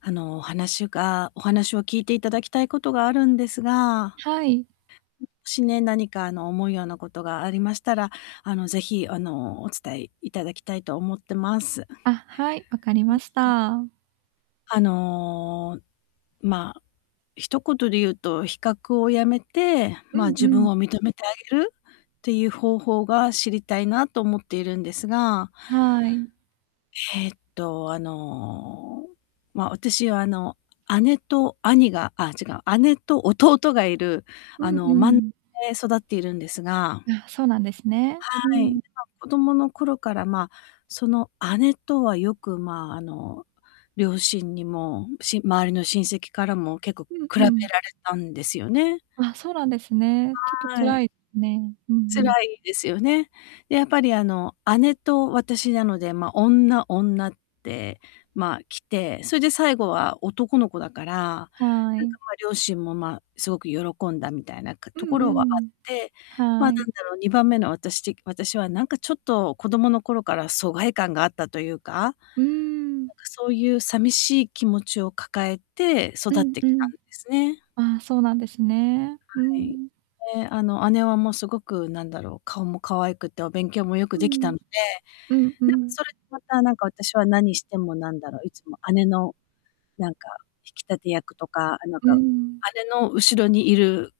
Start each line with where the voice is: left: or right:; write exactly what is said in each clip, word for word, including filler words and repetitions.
left: あの、お話がお話を聞いていただきたいことがあるんですが。
right: はい。
left: もしね、何かあの、思うようなことがありましたら、あの、是非、あの、お伝え頂きたいと思ってます。
right: あ、はい、わかり
left: う
right: ま
left: ん。
right: した。
left: あの、ま、一言で言うと、比較を止めて、
right: う
left: ま、
right: ん
left: 自
right: う
left: 分
right: ん。
left: を認めてあげる、っていう方法が、知りたいなと思っているんですが
right: はい。
left: えっと、あの、ま、私はあの姉と兄があ、違う、姉と弟がいる
right: う
left: あ
right: ん
left: の
right: う
left: まんで
right: ん。
left: 育っているんですが
right: あ、そうなんですね。う
left: はい。
right: ん。
left: ま、子供の頃から、ま、その姉とはよく、ま、あの、両親にも、し周りの親戚からも、結構
right: うん
left: 比べ
right: う
left: られ
right: ん。
left: たんですよね。
right: あ、そうなんですね。ちょっと
left: はい。
right: 辛いね。うんう
left: 辛
right: ん。
left: いですよね。で、やっぱりあの、姉と私なので、ま、女女って、ま、来て、それで最後は男の子だから、な
right: は
left: ん
right: い。
left: か、ま、両親も、ま、すごく喜んだみたいなか
right: う
left: とこ
right: んう
left: ろはあっ
right: ん。
left: て。ま、
right: は
left: 何
right: い。
left: だろう、にばんめの私て私は何かちょっと子供の頃から、疎外感があったというか、なんか
right: うーん。
left: そういう寂しい気持ちを抱えて、
right: う
left: 育っ
right: ん
left: て
right: う
left: きた
right: ん。
left: んですね。
right: あ、そうなんですね。う
left: はい。
right: ん。
left: で、あの、姉はもう凄く何だろう、顔も可愛くて、お勉強も良く
right: う
left: できた
right: ん。
left: ので。
right: うんう
left: なんか
right: ん。
left: それで、またなんか私は、何しても何だろう、いつも姉の、なんか引き立て役とか、なん
right: うー
left: か
right: ん。
left: 姉の後ろにいる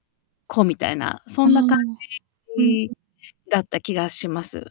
left: 子みたいな、そ
right: ああ、
left: んな感じ
right: うんう
left: に
right: ん。
left: だった気がします。